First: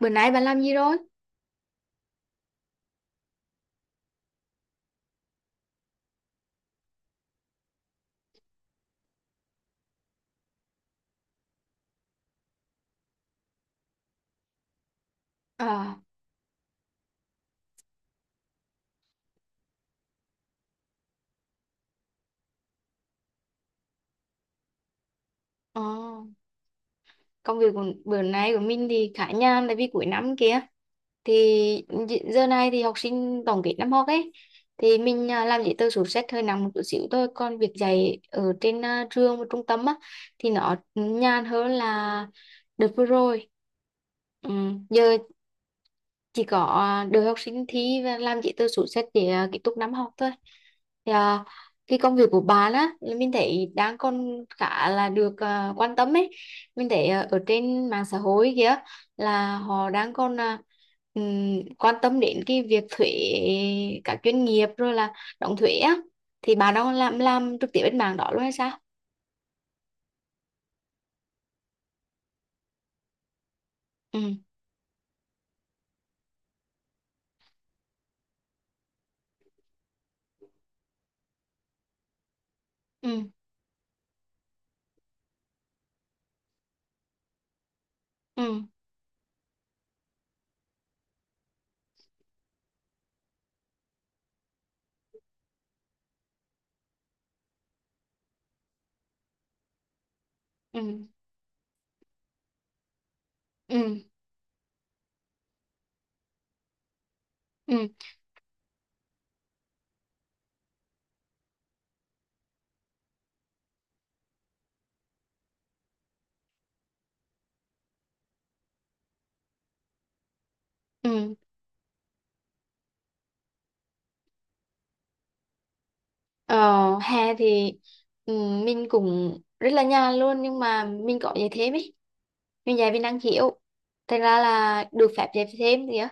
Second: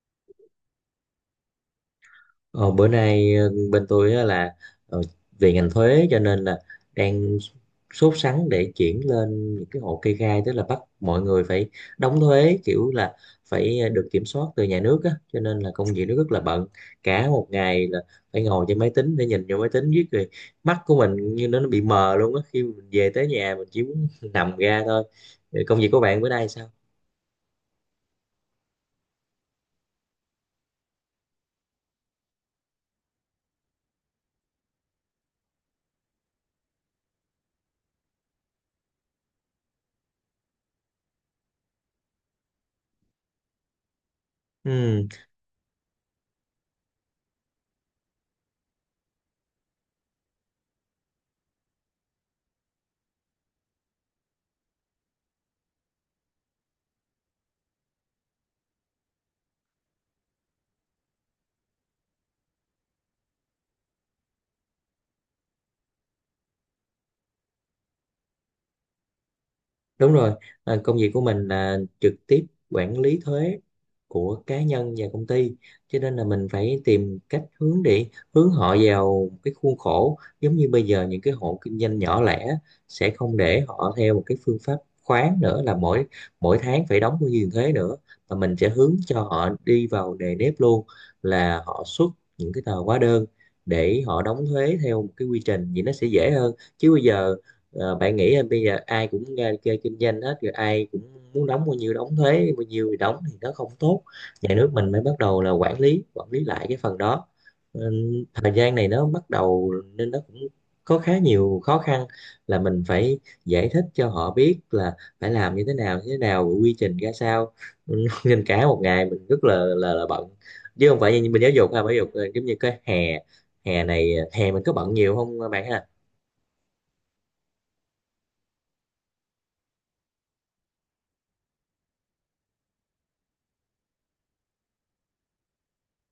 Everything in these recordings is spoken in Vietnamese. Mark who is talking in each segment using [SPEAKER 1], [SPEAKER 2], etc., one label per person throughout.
[SPEAKER 1] Bữa nay bạn làm gì rồi?
[SPEAKER 2] Ờ, Bữa nay bên tôi á là ờ, về ngành thuế, cho nên là đang sốt sắng để chuyển lên những cái hộ kê khai, tức là bắt mọi người phải đóng thuế kiểu là phải được kiểm soát từ nhà nước á, cho nên là công
[SPEAKER 1] À,
[SPEAKER 2] việc nó rất là bận. Cả một ngày là phải ngồi trên máy tính để nhìn vô máy tính viết rồi mắt của mình như nó bị mờ luôn á. Khi mình về tới nhà mình chỉ muốn nằm ra thôi. Công
[SPEAKER 1] ờ,
[SPEAKER 2] việc của bạn bữa nay sao?
[SPEAKER 1] Công việc của bữa nay của mình thì khá nhàn tại vì cuối năm kia thì giờ này thì học sinh tổng kết năm học ấy, thì mình làm giấy tờ sổ sách hơi nặng một chút xíu thôi, còn việc dạy ở trên trường và trung tâm á thì nó nhàn hơn là đợt vừa rồi. Ừ.
[SPEAKER 2] Ừ.
[SPEAKER 1] Giờ chỉ có đưa học sinh thi và làm giấy tờ sổ sách để kết thúc năm học thôi. thì à, cái công việc của bà á là mình thấy đang còn khá là được quan tâm ấy. Mình thấy ở trên mạng xã hội kia là họ đang còn quan tâm đến cái việc thuế các doanh nghiệp, rồi là đóng thuế á. Thì bà đang làm trực tiếp bên mảng đó luôn hay sao?
[SPEAKER 2] Đúng rồi, à, công việc của mình là trực tiếp quản lý thuế
[SPEAKER 1] Ừ,
[SPEAKER 2] của cá nhân và công ty, cho nên là mình phải tìm cách hướng để hướng họ vào cái khuôn khổ. Giống như bây giờ những cái hộ kinh doanh nhỏ lẻ sẽ
[SPEAKER 1] ừ,
[SPEAKER 2] không để họ theo một cái phương pháp khoán nữa, là mỗi mỗi tháng phải đóng bao nhiêu tiền thuế nữa, mà mình
[SPEAKER 1] ừ,
[SPEAKER 2] sẽ hướng cho họ đi vào nề nếp luôn, là họ xuất những cái tờ hóa đơn để họ đóng thuế theo một cái quy trình, vậy nó sẽ dễ hơn. Chứ bây giờ, bạn nghĩ là bây giờ ai cũng ra chơi kinh doanh hết rồi, ai
[SPEAKER 1] ừ,
[SPEAKER 2] cũng muốn đóng bao nhiêu đóng thuế bao nhiêu thì đóng, thì nó không
[SPEAKER 1] ừ,
[SPEAKER 2] tốt.
[SPEAKER 1] ừ,
[SPEAKER 2] Nhà nước mình mới bắt đầu là quản lý lại cái phần đó.
[SPEAKER 1] ừ,
[SPEAKER 2] Ừ, thời gian này nó bắt đầu nên nó cũng có khá nhiều khó khăn, là mình phải giải thích cho họ biết là phải làm như thế nào như thế nào, quy trình ra sao. Ừ, nên cả một ngày mình rất là bận, chứ không phải như
[SPEAKER 1] ừ.
[SPEAKER 2] mình giáo dục ha. Giáo dục là giống như cái hè, hè này hè mình có bận nhiều không bạn ha?
[SPEAKER 1] Ờ, hè thì ừ, mình cũng rất là nhàn luôn, nhưng mà mình có dạy thêm ấy. Mình dạy mình năng khiếu thành ra là được phép dạy thêm kìa.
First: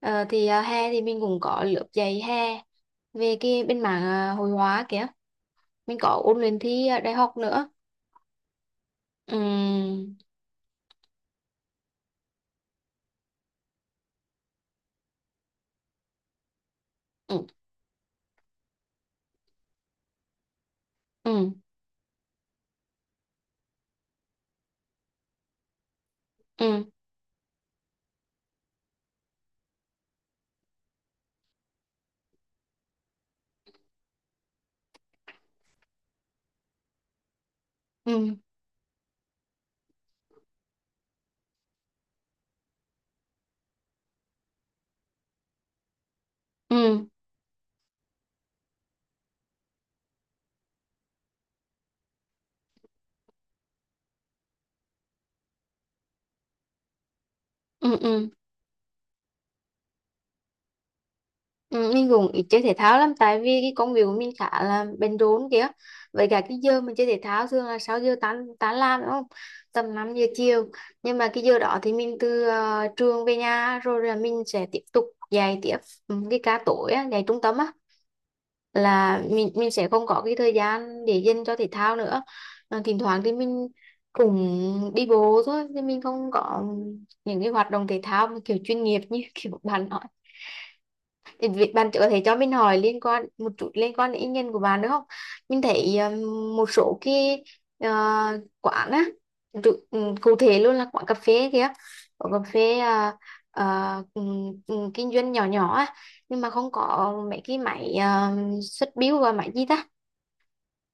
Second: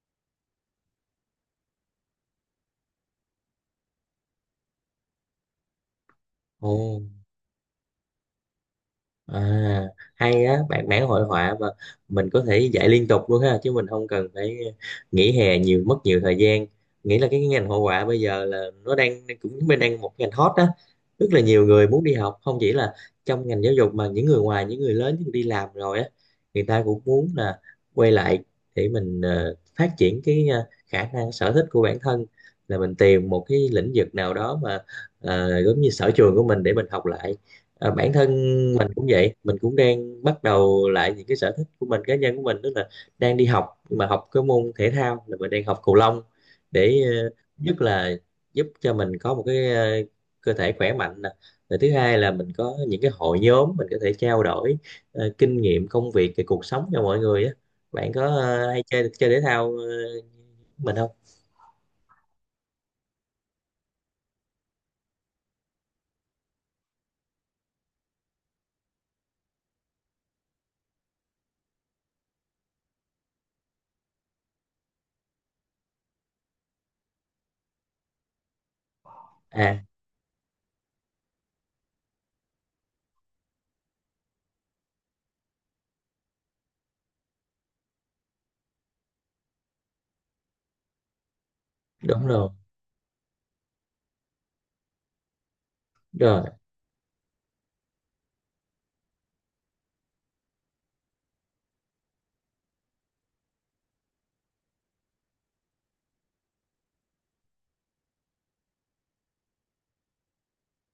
[SPEAKER 1] Hè thì mình cũng có lớp dạy hè về cái bên mảng hội họa kìa. Mình có ôn luyện
[SPEAKER 2] Ồ.
[SPEAKER 1] thi đại học nữa.
[SPEAKER 2] À,
[SPEAKER 1] Ừ,
[SPEAKER 2] hay á, bạn vẽ hội họa mà mình có thể dạy liên tục luôn ha, chứ mình không cần phải nghỉ hè nhiều, mất nhiều thời gian. Nghĩ là
[SPEAKER 1] ừ,
[SPEAKER 2] cái ngành hội họa bây giờ là nó đang cũng bên đang một ngành hot đó, rất là
[SPEAKER 1] ừ,
[SPEAKER 2] nhiều người muốn đi học, không chỉ là trong ngành giáo dục mà những người ngoài, những người lớn, những người đi làm rồi á, người ta
[SPEAKER 1] ừ,
[SPEAKER 2] cũng muốn là quay lại để mình phát triển cái khả năng sở thích của bản thân, là mình tìm một cái lĩnh vực nào đó mà giống như sở trường của mình để mình học lại. Ờ, bản
[SPEAKER 1] ừ,
[SPEAKER 2] thân mình cũng vậy, mình cũng đang bắt đầu lại những cái sở thích của mình, cá nhân của mình, tức là đang đi học, nhưng mà học cái môn thể thao là mình đang học cầu lông,
[SPEAKER 1] ừ,
[SPEAKER 2] để
[SPEAKER 1] ừ,
[SPEAKER 2] nhất là giúp cho mình có một cái cơ thể khỏe mạnh nè, rồi thứ hai là mình có những cái hội nhóm mình có thể trao đổi kinh nghiệm công việc về cuộc sống cho mọi người á.
[SPEAKER 1] ừ.
[SPEAKER 2] Bạn có
[SPEAKER 1] Ừ.
[SPEAKER 2] hay chơi chơi thể thao mình không?
[SPEAKER 1] Ừ, mình cũng ít chơi thể thao lắm tại vì cái công việc của mình khá là bận rộn kìa. Với cả cái giờ mình chơi thể thao thường là 6 giờ tan tan làm đúng không, tầm 5 giờ chiều. Nhưng mà cái giờ đó thì mình từ trường về nhà rồi là mình sẽ tiếp tục dạy tiếp, ừ, cái ca tối á, dạy trung tâm á, là mình
[SPEAKER 2] À,
[SPEAKER 1] sẽ không có cái thời gian để dành cho thể thao nữa. Ờ, thỉnh thoảng thì mình cũng đi bộ thôi, chứ mình không có những cái hoạt động thể thao mà kiểu chuyên nghiệp như kiểu bạn. Thì việc bạn trước thì
[SPEAKER 2] đúng
[SPEAKER 1] cho
[SPEAKER 2] rồi.
[SPEAKER 1] mình hỏi liên quan một chút, liên quan đến ý kiến của bạn được không? Mình thấy
[SPEAKER 2] Rồi,
[SPEAKER 1] một số cái ờ, quán á, cụ thể luôn là quán cà phê kìa, quán cà phê ờ, ừ, kinh doanh nhỏ nhỏ á, nhưng mà không có mấy cái máy xuất bill và máy gì ta?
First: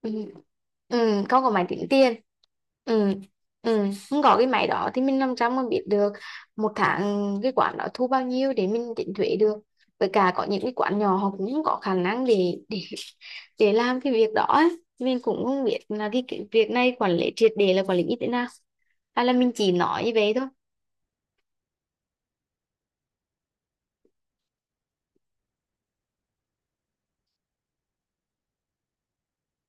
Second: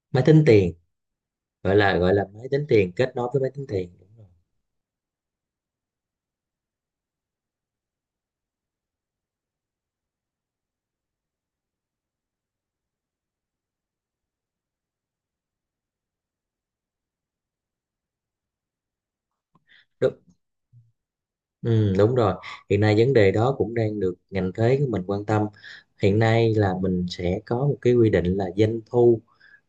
[SPEAKER 1] Ừ.
[SPEAKER 2] máy tính tiền,
[SPEAKER 1] Ừ, không có máy
[SPEAKER 2] gọi
[SPEAKER 1] tính
[SPEAKER 2] là
[SPEAKER 1] tiền.
[SPEAKER 2] gọi là máy tính tiền kết
[SPEAKER 1] Ừ.
[SPEAKER 2] nối với máy tính
[SPEAKER 1] Ừ,
[SPEAKER 2] tiền,
[SPEAKER 1] không
[SPEAKER 2] đúng
[SPEAKER 1] có cái máy đó thì mình làm sao mà biết được một tháng cái quán đó thu bao nhiêu để mình tính thuế được. Với cả có những cái quán nhỏ họ cũng không có khả năng để để làm cái việc đó ấy. Mình cũng không biết là cái việc này quản lý triệt để là quản lý như thế nào, hay là mình chỉ nói
[SPEAKER 2] rồi.
[SPEAKER 1] như vậy thôi.
[SPEAKER 2] Ừ, đúng rồi. Hiện nay vấn đề đó cũng đang được ngành thuế của mình quan tâm. Hiện nay là mình sẽ có một cái quy định là doanh thu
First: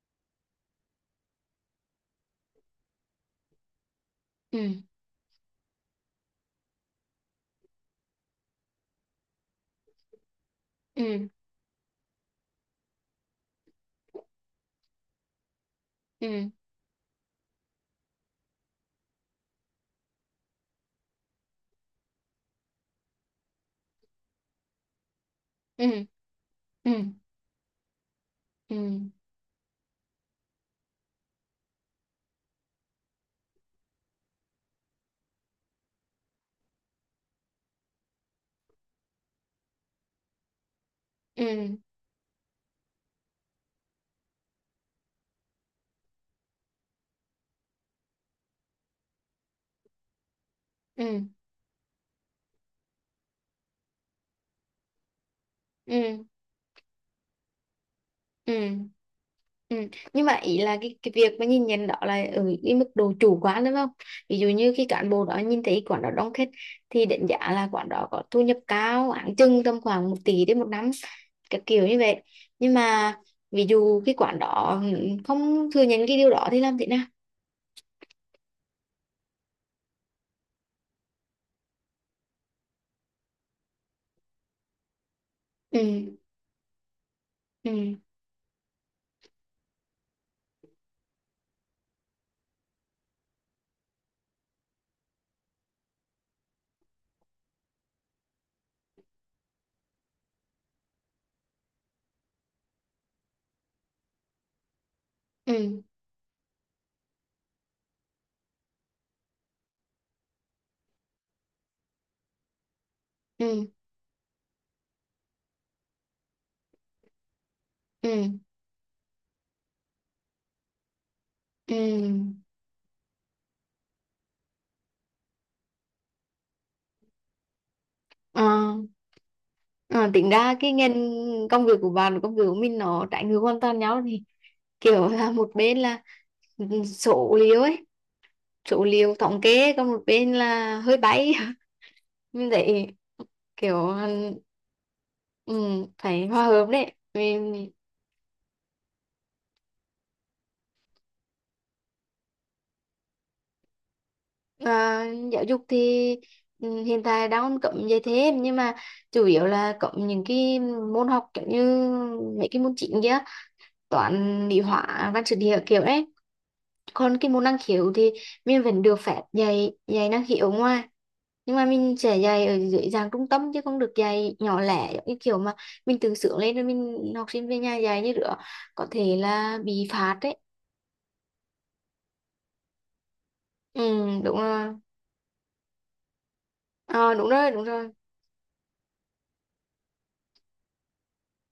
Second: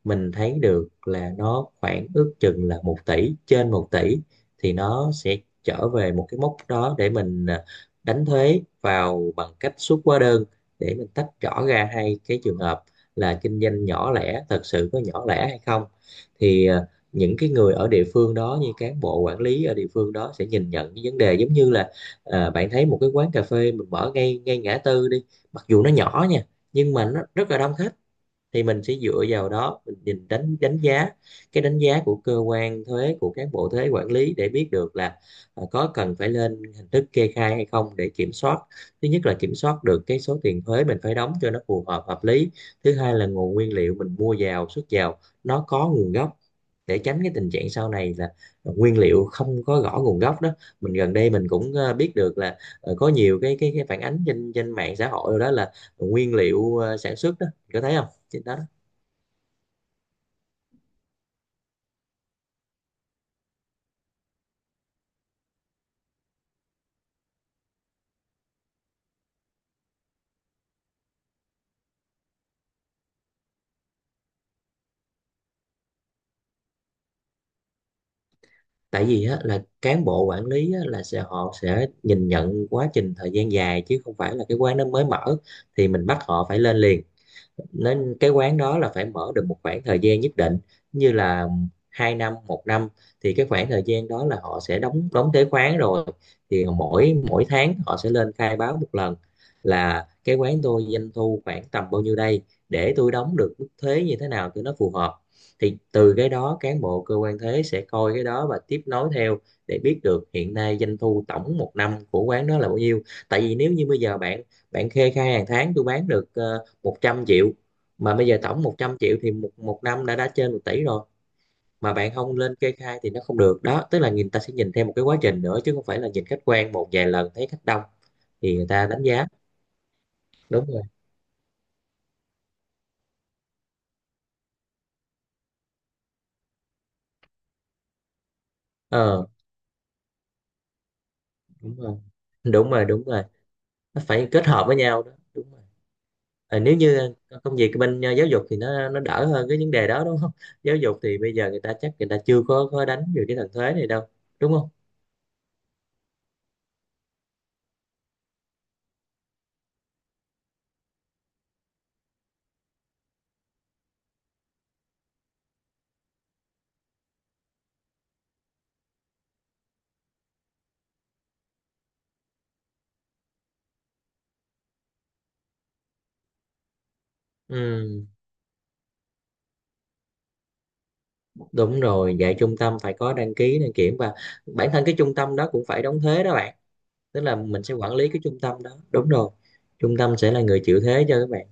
[SPEAKER 2] mình thấy được là nó khoảng ước chừng là 1 tỷ, trên 1 tỷ,
[SPEAKER 1] Ừ,
[SPEAKER 2] thì nó sẽ trở về một cái mốc đó để mình à, đánh thuế vào bằng cách xuất hóa đơn, để mình tách
[SPEAKER 1] ừ,
[SPEAKER 2] rõ ra hai cái trường hợp là kinh doanh nhỏ lẻ thật sự có nhỏ lẻ hay không.
[SPEAKER 1] ừ,
[SPEAKER 2] Thì à, những cái người ở địa phương đó như cán bộ quản lý ở địa phương đó sẽ nhìn nhận cái vấn đề giống như là, à, bạn thấy một cái quán cà phê mình mở ngay ngay ngã tư đi, mặc dù nó
[SPEAKER 1] ừ,
[SPEAKER 2] nhỏ nha,
[SPEAKER 1] ừ,
[SPEAKER 2] nhưng mà nó rất là đông khách, thì
[SPEAKER 1] ừ,
[SPEAKER 2] mình sẽ dựa vào đó mình nhìn đánh đánh giá, cái đánh giá của cơ quan thuế, của cán bộ thuế quản lý, để biết được là có cần phải lên hình thức kê khai hay không để kiểm soát. Thứ nhất là kiểm soát được cái số tiền thuế mình phải đóng cho nó
[SPEAKER 1] ừ,
[SPEAKER 2] phù hợp hợp lý. Thứ hai là nguồn nguyên liệu mình mua vào xuất vào nó có nguồn gốc, để tránh cái tình trạng sau này là nguyên liệu không có rõ nguồn gốc đó. Mình
[SPEAKER 1] ừ,
[SPEAKER 2] gần đây mình cũng biết được là có nhiều cái cái phản ánh trên trên mạng xã hội rồi, đó là
[SPEAKER 1] ừ,
[SPEAKER 2] nguyên liệu sản xuất đó, có thấy không, trên đó.
[SPEAKER 1] ừ. Ừ. Nhưng mà ý là cái việc mà nhìn nhận đó là ở cái mức độ chủ quan đúng không? Ví dụ như khi cán bộ đó nhìn thấy quán đó đông khách thì đánh giá là quán đó có thu nhập cao, áng chừng tầm khoảng một tỷ đến một năm, cái kiểu như vậy. Nhưng mà ví dụ cái quán đó ừ, không thừa nhận cái điều đó thì làm thế nào?
[SPEAKER 2] Tại vì á, là cán bộ quản lý á, là sẽ họ sẽ nhìn nhận quá trình thời gian dài, chứ không phải là cái quán nó mới mở thì mình
[SPEAKER 1] Ừ,
[SPEAKER 2] bắt họ phải lên liền.
[SPEAKER 1] ừ,
[SPEAKER 2] Nên cái quán đó là phải mở được một khoảng thời gian nhất định, như là hai năm một năm, thì cái khoảng thời gian đó là họ sẽ đóng đóng thuế khoán rồi, thì mỗi mỗi tháng họ sẽ lên khai báo một lần, là cái quán tôi doanh thu khoảng tầm bao nhiêu đây, để tôi đóng được mức thuế như thế nào cho nó phù hợp. Thì
[SPEAKER 1] ừ,
[SPEAKER 2] từ cái đó cán bộ cơ quan thuế sẽ coi cái đó và tiếp nối theo, để biết được hiện nay doanh thu tổng một năm của quán đó là bao nhiêu. Tại vì
[SPEAKER 1] ừ,
[SPEAKER 2] nếu như bây giờ bạn bạn kê khai hàng tháng tôi bán được 100 triệu, mà bây
[SPEAKER 1] ừ,
[SPEAKER 2] giờ tổng 100 triệu thì một một năm đã trên 1 tỷ rồi, mà bạn
[SPEAKER 1] ừ.
[SPEAKER 2] không lên kê khai thì nó không được đó. Tức là người ta sẽ nhìn theo một cái quá trình nữa, chứ không phải là nhìn khách quan một vài lần thấy khách đông thì người
[SPEAKER 1] Ờ,
[SPEAKER 2] ta đánh giá.
[SPEAKER 1] ờ, tính ra
[SPEAKER 2] Đúng
[SPEAKER 1] cái
[SPEAKER 2] rồi,
[SPEAKER 1] ngành công việc của bạn và công việc của mình nó trái ngược hoàn toàn nhau thì kiểu là một bên là số liệu ấy, số liệu
[SPEAKER 2] ờ
[SPEAKER 1] thống kê, còn một bên là hơi bay.
[SPEAKER 2] đúng rồi,
[SPEAKER 1] Mình
[SPEAKER 2] đúng rồi,
[SPEAKER 1] thấy
[SPEAKER 2] đúng rồi,
[SPEAKER 1] kiểu
[SPEAKER 2] nó phải kết hợp với nhau đó, đúng
[SPEAKER 1] ừ,
[SPEAKER 2] rồi.
[SPEAKER 1] phải hòa
[SPEAKER 2] Ờ,
[SPEAKER 1] hợp
[SPEAKER 2] nếu
[SPEAKER 1] đấy.
[SPEAKER 2] như công
[SPEAKER 1] Mình,
[SPEAKER 2] việc bên giáo dục thì nó đỡ hơn cái vấn đề đó, đúng không? Giáo dục thì bây giờ người ta chắc người ta chưa có đánh về cái thần thuế này đâu, đúng không?
[SPEAKER 1] à, giáo dục thì ừ, hiện tại đang cấm dạy thêm, nhưng mà chủ yếu là cấm những cái môn học kiểu như mấy cái môn chính kia, toán lý hóa văn sử địa kiểu đấy. Còn cái môn năng khiếu thì mình vẫn được phép dạy dạy năng khiếu ở ngoài, nhưng mà mình sẽ dạy ở dưới dạng trung tâm chứ không được dạy nhỏ lẻ giống như kiểu mà mình tự sướng lên rồi mình học sinh về nhà dạy
[SPEAKER 2] Ừ.
[SPEAKER 1] như nữa. Có thể là bị phạt đấy.
[SPEAKER 2] Đúng rồi, dạy trung tâm phải có đăng ký, đăng
[SPEAKER 1] Ừ,
[SPEAKER 2] kiểm, và
[SPEAKER 1] đúng
[SPEAKER 2] bản
[SPEAKER 1] rồi.
[SPEAKER 2] thân cái trung tâm đó cũng phải đóng thuế đó bạn.
[SPEAKER 1] Ờ,
[SPEAKER 2] Tức
[SPEAKER 1] đúng
[SPEAKER 2] là
[SPEAKER 1] rồi đúng
[SPEAKER 2] mình sẽ
[SPEAKER 1] rồi
[SPEAKER 2] quản lý cái trung tâm đó. Đúng rồi. Trung tâm sẽ là người chịu thuế cho các bạn.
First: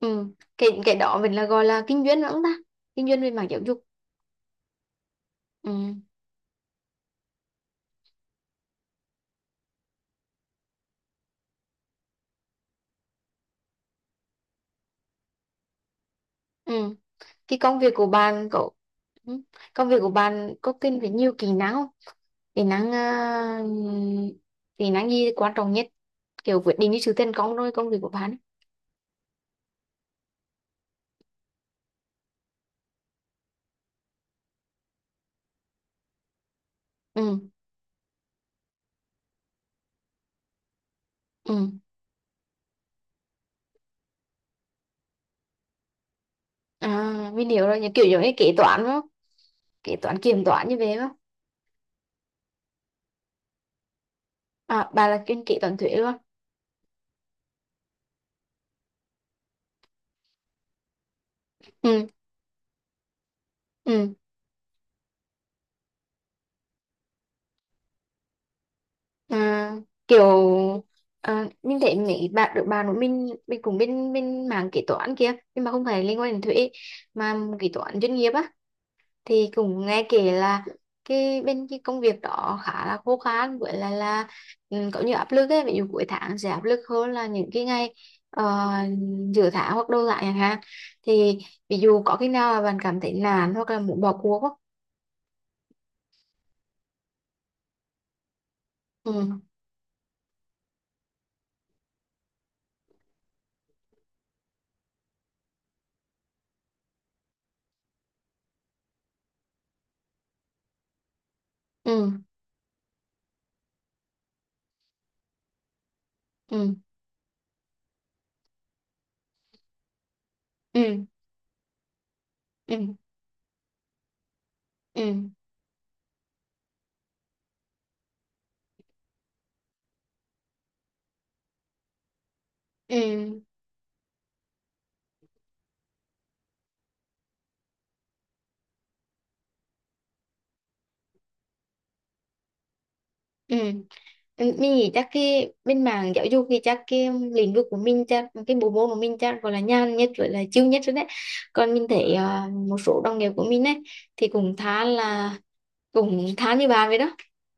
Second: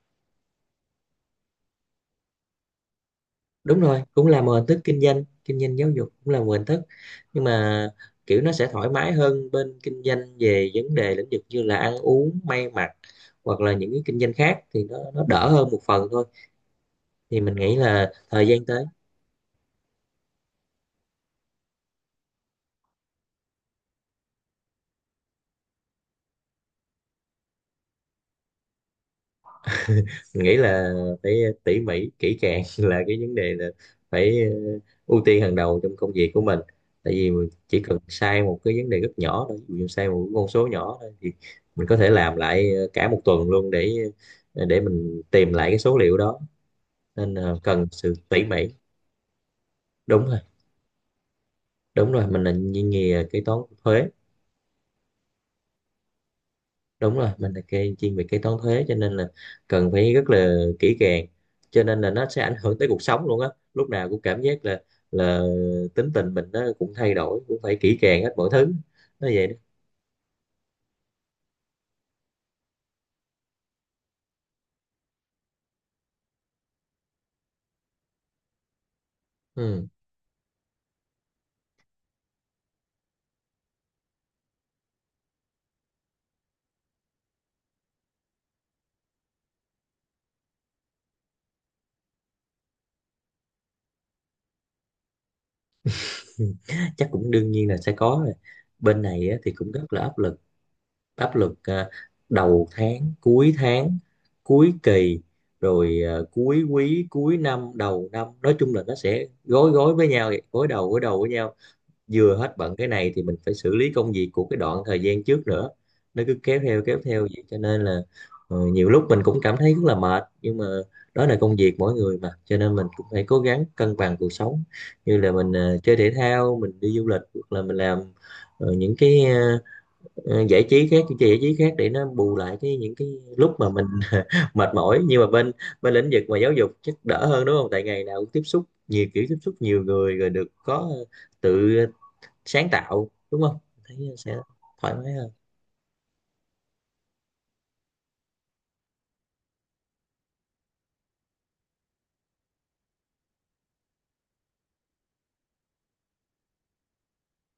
[SPEAKER 1] Ừ, cái đó mình là gọi là kinh doanh lắm ta, kinh doanh về mảng giáo
[SPEAKER 2] Đúng
[SPEAKER 1] dục.
[SPEAKER 2] rồi, cũng là một hình thức kinh doanh giáo
[SPEAKER 1] Ừ.
[SPEAKER 2] dục cũng là một hình thức. Nhưng mà kiểu nó sẽ thoải mái hơn bên kinh doanh về vấn đề lĩnh vực như là ăn uống, may mặc, hoặc là những cái kinh doanh khác, thì nó đỡ hơn một phần thôi.
[SPEAKER 1] Ừ,
[SPEAKER 2] Thì mình
[SPEAKER 1] cái
[SPEAKER 2] nghĩ
[SPEAKER 1] công việc của
[SPEAKER 2] là
[SPEAKER 1] bạn
[SPEAKER 2] thời gian
[SPEAKER 1] có
[SPEAKER 2] tới.
[SPEAKER 1] ừ, công việc của bạn có cần phải nhiều kỹ năng không, kỹ năng uh, kỹ năng gì quan trọng nhất, kiểu quyết định cái sự thành công rồi công việc của bạn ấy.
[SPEAKER 2] Mình nghĩ là phải tỉ mỉ kỹ càng, là cái vấn đề là phải ưu tiên hàng đầu trong công việc của mình. Tại
[SPEAKER 1] Ừ,
[SPEAKER 2] vì mình chỉ cần sai một cái vấn đề rất nhỏ thôi, ví dụ sai một con số nhỏ thôi, thì
[SPEAKER 1] ừ.
[SPEAKER 2] mình có thể làm lại cả một tuần luôn để mình tìm lại cái số liệu đó,
[SPEAKER 1] À
[SPEAKER 2] nên
[SPEAKER 1] mình
[SPEAKER 2] là
[SPEAKER 1] hiểu rồi,
[SPEAKER 2] cần
[SPEAKER 1] như kiểu
[SPEAKER 2] sự
[SPEAKER 1] giống như
[SPEAKER 2] tỉ
[SPEAKER 1] kế
[SPEAKER 2] mỉ.
[SPEAKER 1] toán đúng không, kế toán
[SPEAKER 2] Đúng rồi,
[SPEAKER 1] kiểm toán như vậy đúng không?
[SPEAKER 2] đúng rồi, mình là ngành nghề kế toán thuế.
[SPEAKER 1] À bà là chuyên kế toán thuế luôn.
[SPEAKER 2] Đúng rồi, mình là kê chuyên về kế toán thuế, cho nên là cần phải rất là kỹ càng, cho nên
[SPEAKER 1] Ừ,
[SPEAKER 2] là nó sẽ ảnh hưởng tới cuộc sống luôn á. Lúc nào
[SPEAKER 1] ừ.
[SPEAKER 2] cũng cảm giác là tính tình mình nó cũng thay đổi, cũng phải kỹ càng hết mọi thứ. Nó vậy đó.
[SPEAKER 1] à, kiểu mình thấy mấy bạn được bạn của mình cũng bên bên mảng kế toán kia, nhưng mà không phải liên quan đến thuế mà kế toán doanh nghiệp á, thì cũng
[SPEAKER 2] Ừ.
[SPEAKER 1] nghe kể là cái bên cái công việc đó khá là khô khan, với lại là ừ, có nhiều áp lực ấy. Ví dụ cuối tháng sẽ áp lực hơn là những cái ngày ờ, giữa tháng hoặc đầu tháng chẳng hạn. Thì ví dụ có khi nào mà bạn cảm thấy nản hoặc là muốn bỏ cuộc không?
[SPEAKER 2] Chắc cũng đương nhiên là sẽ có rồi, bên này á,
[SPEAKER 1] Ừ,
[SPEAKER 2] thì cũng rất là áp lực. Áp lực à, đầu tháng cuối kỳ, rồi à, cuối quý cuối năm đầu năm, nói chung là nó sẽ gối gối với nhau vậy, gối đầu với nhau.
[SPEAKER 1] ừ,
[SPEAKER 2] Vừa hết bận cái này thì mình phải xử lý công việc của cái đoạn thời gian trước nữa, nó cứ
[SPEAKER 1] ừ,
[SPEAKER 2] kéo theo vậy, cho nên là nhiều lúc mình cũng cảm thấy rất là mệt. Nhưng mà
[SPEAKER 1] ừ,
[SPEAKER 2] đó là công việc mỗi người mà, cho nên mình
[SPEAKER 1] ừ,
[SPEAKER 2] cũng phải cố gắng cân bằng cuộc sống,
[SPEAKER 1] ừ,
[SPEAKER 2] như là mình chơi thể thao, mình đi du lịch, hoặc là mình làm những cái giải trí khác, những cái giải trí khác, để nó bù lại cái những
[SPEAKER 1] ừ,
[SPEAKER 2] cái lúc mà mình mệt mỏi. Nhưng mà bên bên lĩnh vực mà giáo dục chắc đỡ hơn, đúng không, tại ngày nào cũng tiếp xúc nhiều kiểu, tiếp xúc nhiều người, rồi được có tự sáng tạo, đúng
[SPEAKER 1] ừ,
[SPEAKER 2] không?
[SPEAKER 1] ừ.
[SPEAKER 2] Thấy sẽ
[SPEAKER 1] Ừ, mình nghĩ
[SPEAKER 2] thoải
[SPEAKER 1] chắc
[SPEAKER 2] mái hơn.
[SPEAKER 1] cái bên mảng giáo dục thì chắc cái lĩnh vực của mình, chắc cái bộ môn của mình chắc gọi là nhàn nhất với là chill nhất rồi đấy. Còn mình thấy một số đồng nghiệp của mình ấy thì cũng khá là cũng khá như bà vậy đó.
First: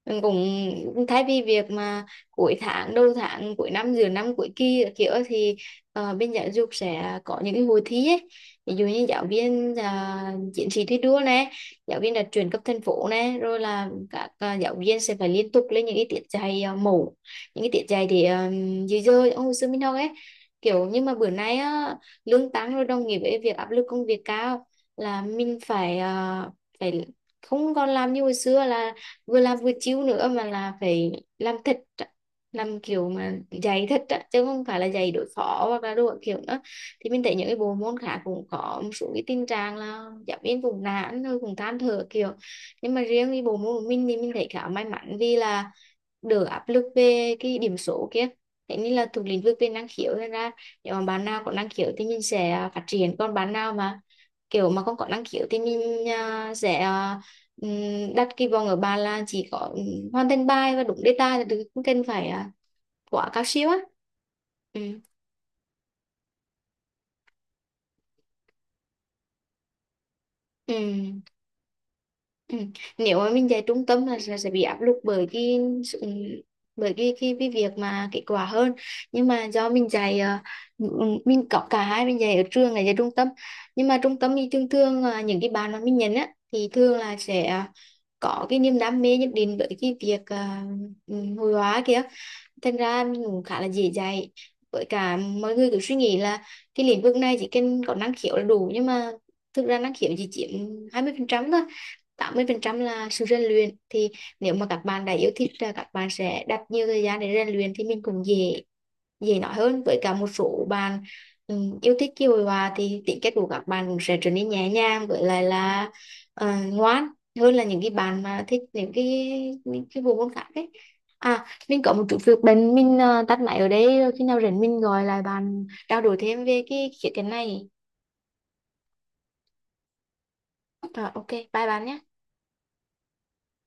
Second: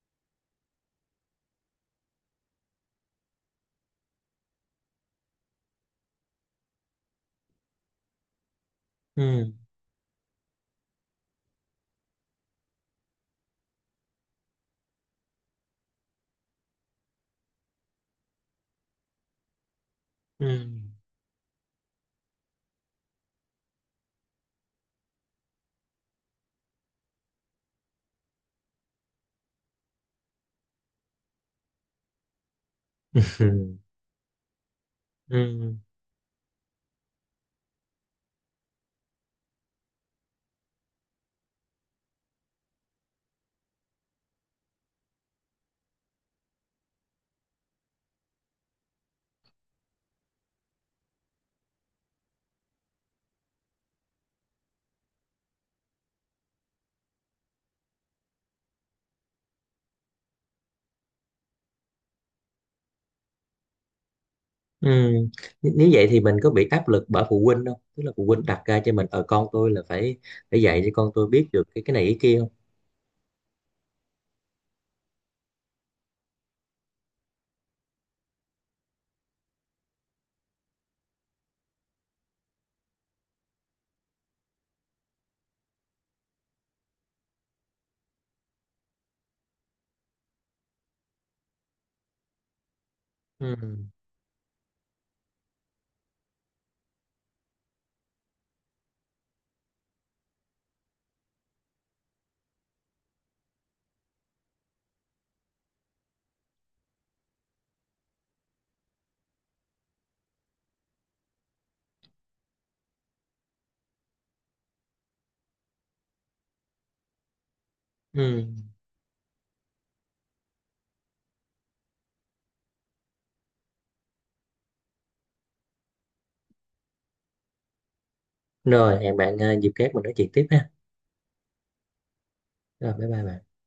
[SPEAKER 1] Mình cũng, cũng thay vì việc mà cuối tháng đầu tháng cuối năm giữa năm cuối kỳ các kiểu thì ờ, bên giáo dục sẽ có những cái hội thi ấy, ví dụ như giáo
[SPEAKER 2] Ừ
[SPEAKER 1] viên chiến sĩ thi đua này, giáo viên là chuyển cấp thành phố này, rồi là các giáo viên sẽ phải liên tục lên những cái tiết dạy mẫu, những cái tiết dạy thì à, dưới giờ ông hồi xưa mình học ấy
[SPEAKER 2] ừ.
[SPEAKER 1] kiểu. Nhưng mà bữa nay á, lương tăng rồi đồng nghĩa với việc áp lực công việc cao, là mình phải phải không còn làm như hồi xưa là vừa làm vừa chiếu nữa, mà là phải làm thật, làm kiểu mà
[SPEAKER 2] Ừ
[SPEAKER 1] dạy thật á, chứ không phải là dạy đối phó
[SPEAKER 2] ừ
[SPEAKER 1] hoặc là đồ kiểu nữa. Thì mình thấy những cái bộ môn khác cũng có một số cái tình trạng là giáo viên cũng nản rồi cũng than thở kiểu. Nhưng mà riêng cái bộ môn của mình thì mình thấy khá may mắn vì là đỡ áp lực về cái điểm số kia, thế nên là thuộc lĩnh vực về năng khiếu nên ra, nếu mà bạn nào có năng khiếu thì mình sẽ phát triển, còn bạn nào mà kiểu mà không có năng khiếu thì mình đặt kỳ vọng ở bạn là chỉ có hoàn thành bài và đúng đề tài là được, không cần phải quá cao siêu á. Ừ.
[SPEAKER 2] ừ. Nếu vậy thì mình có bị áp lực bởi phụ huynh không, tức là phụ huynh đặt ra cho mình ở con tôi là phải phải
[SPEAKER 1] Ừ.
[SPEAKER 2] dạy cho con tôi biết được cái này cái kia không?
[SPEAKER 1] Ừ. Nếu mà mình dạy trung tâm là sẽ bị áp lực bởi cái sự, bởi cái việc mà kết quả hơn. Nhưng mà do mình dạy mình có cả hai, mình dạy ở trường là dạy trung tâm. Nhưng mà trung tâm thì thường thường là những cái bạn mà mình nhận á thì thường là sẽ có cái niềm đam mê nhất định với cái việc hội họa kia, thật ra anh cũng
[SPEAKER 2] Ừ
[SPEAKER 1] khá là dễ dạy. Với cả mọi người cứ suy nghĩ là cái lĩnh vực này chỉ cần có năng khiếu là đủ, nhưng mà thực ra năng khiếu chỉ chiếm 20% thôi, 80% là sự rèn luyện. Thì nếu mà các bạn đã yêu thích là các bạn sẽ đặt nhiều thời gian để rèn luyện thì mình cũng dễ dễ nói hơn. Với cả một số bạn yêu thích kiều hòa thì tính cách của các bạn cũng sẽ trở nên nhẹ nhàng, với lại là ờ, ngoan hơn là những cái bạn mà thích
[SPEAKER 2] ừ.
[SPEAKER 1] những cái bộ môn khác ấy. À mình có một chút việc bên mình tắt máy ở đây rồi, khi nào rảnh mình gọi lại bạn trao đổi thêm về cái khía cạnh này.
[SPEAKER 2] Rồi, hẹn bạn dịp khác mình nói chuyện tiếp ha.
[SPEAKER 1] Rồi, ok bye bạn nhé.
[SPEAKER 2] Rồi bye bye bạn.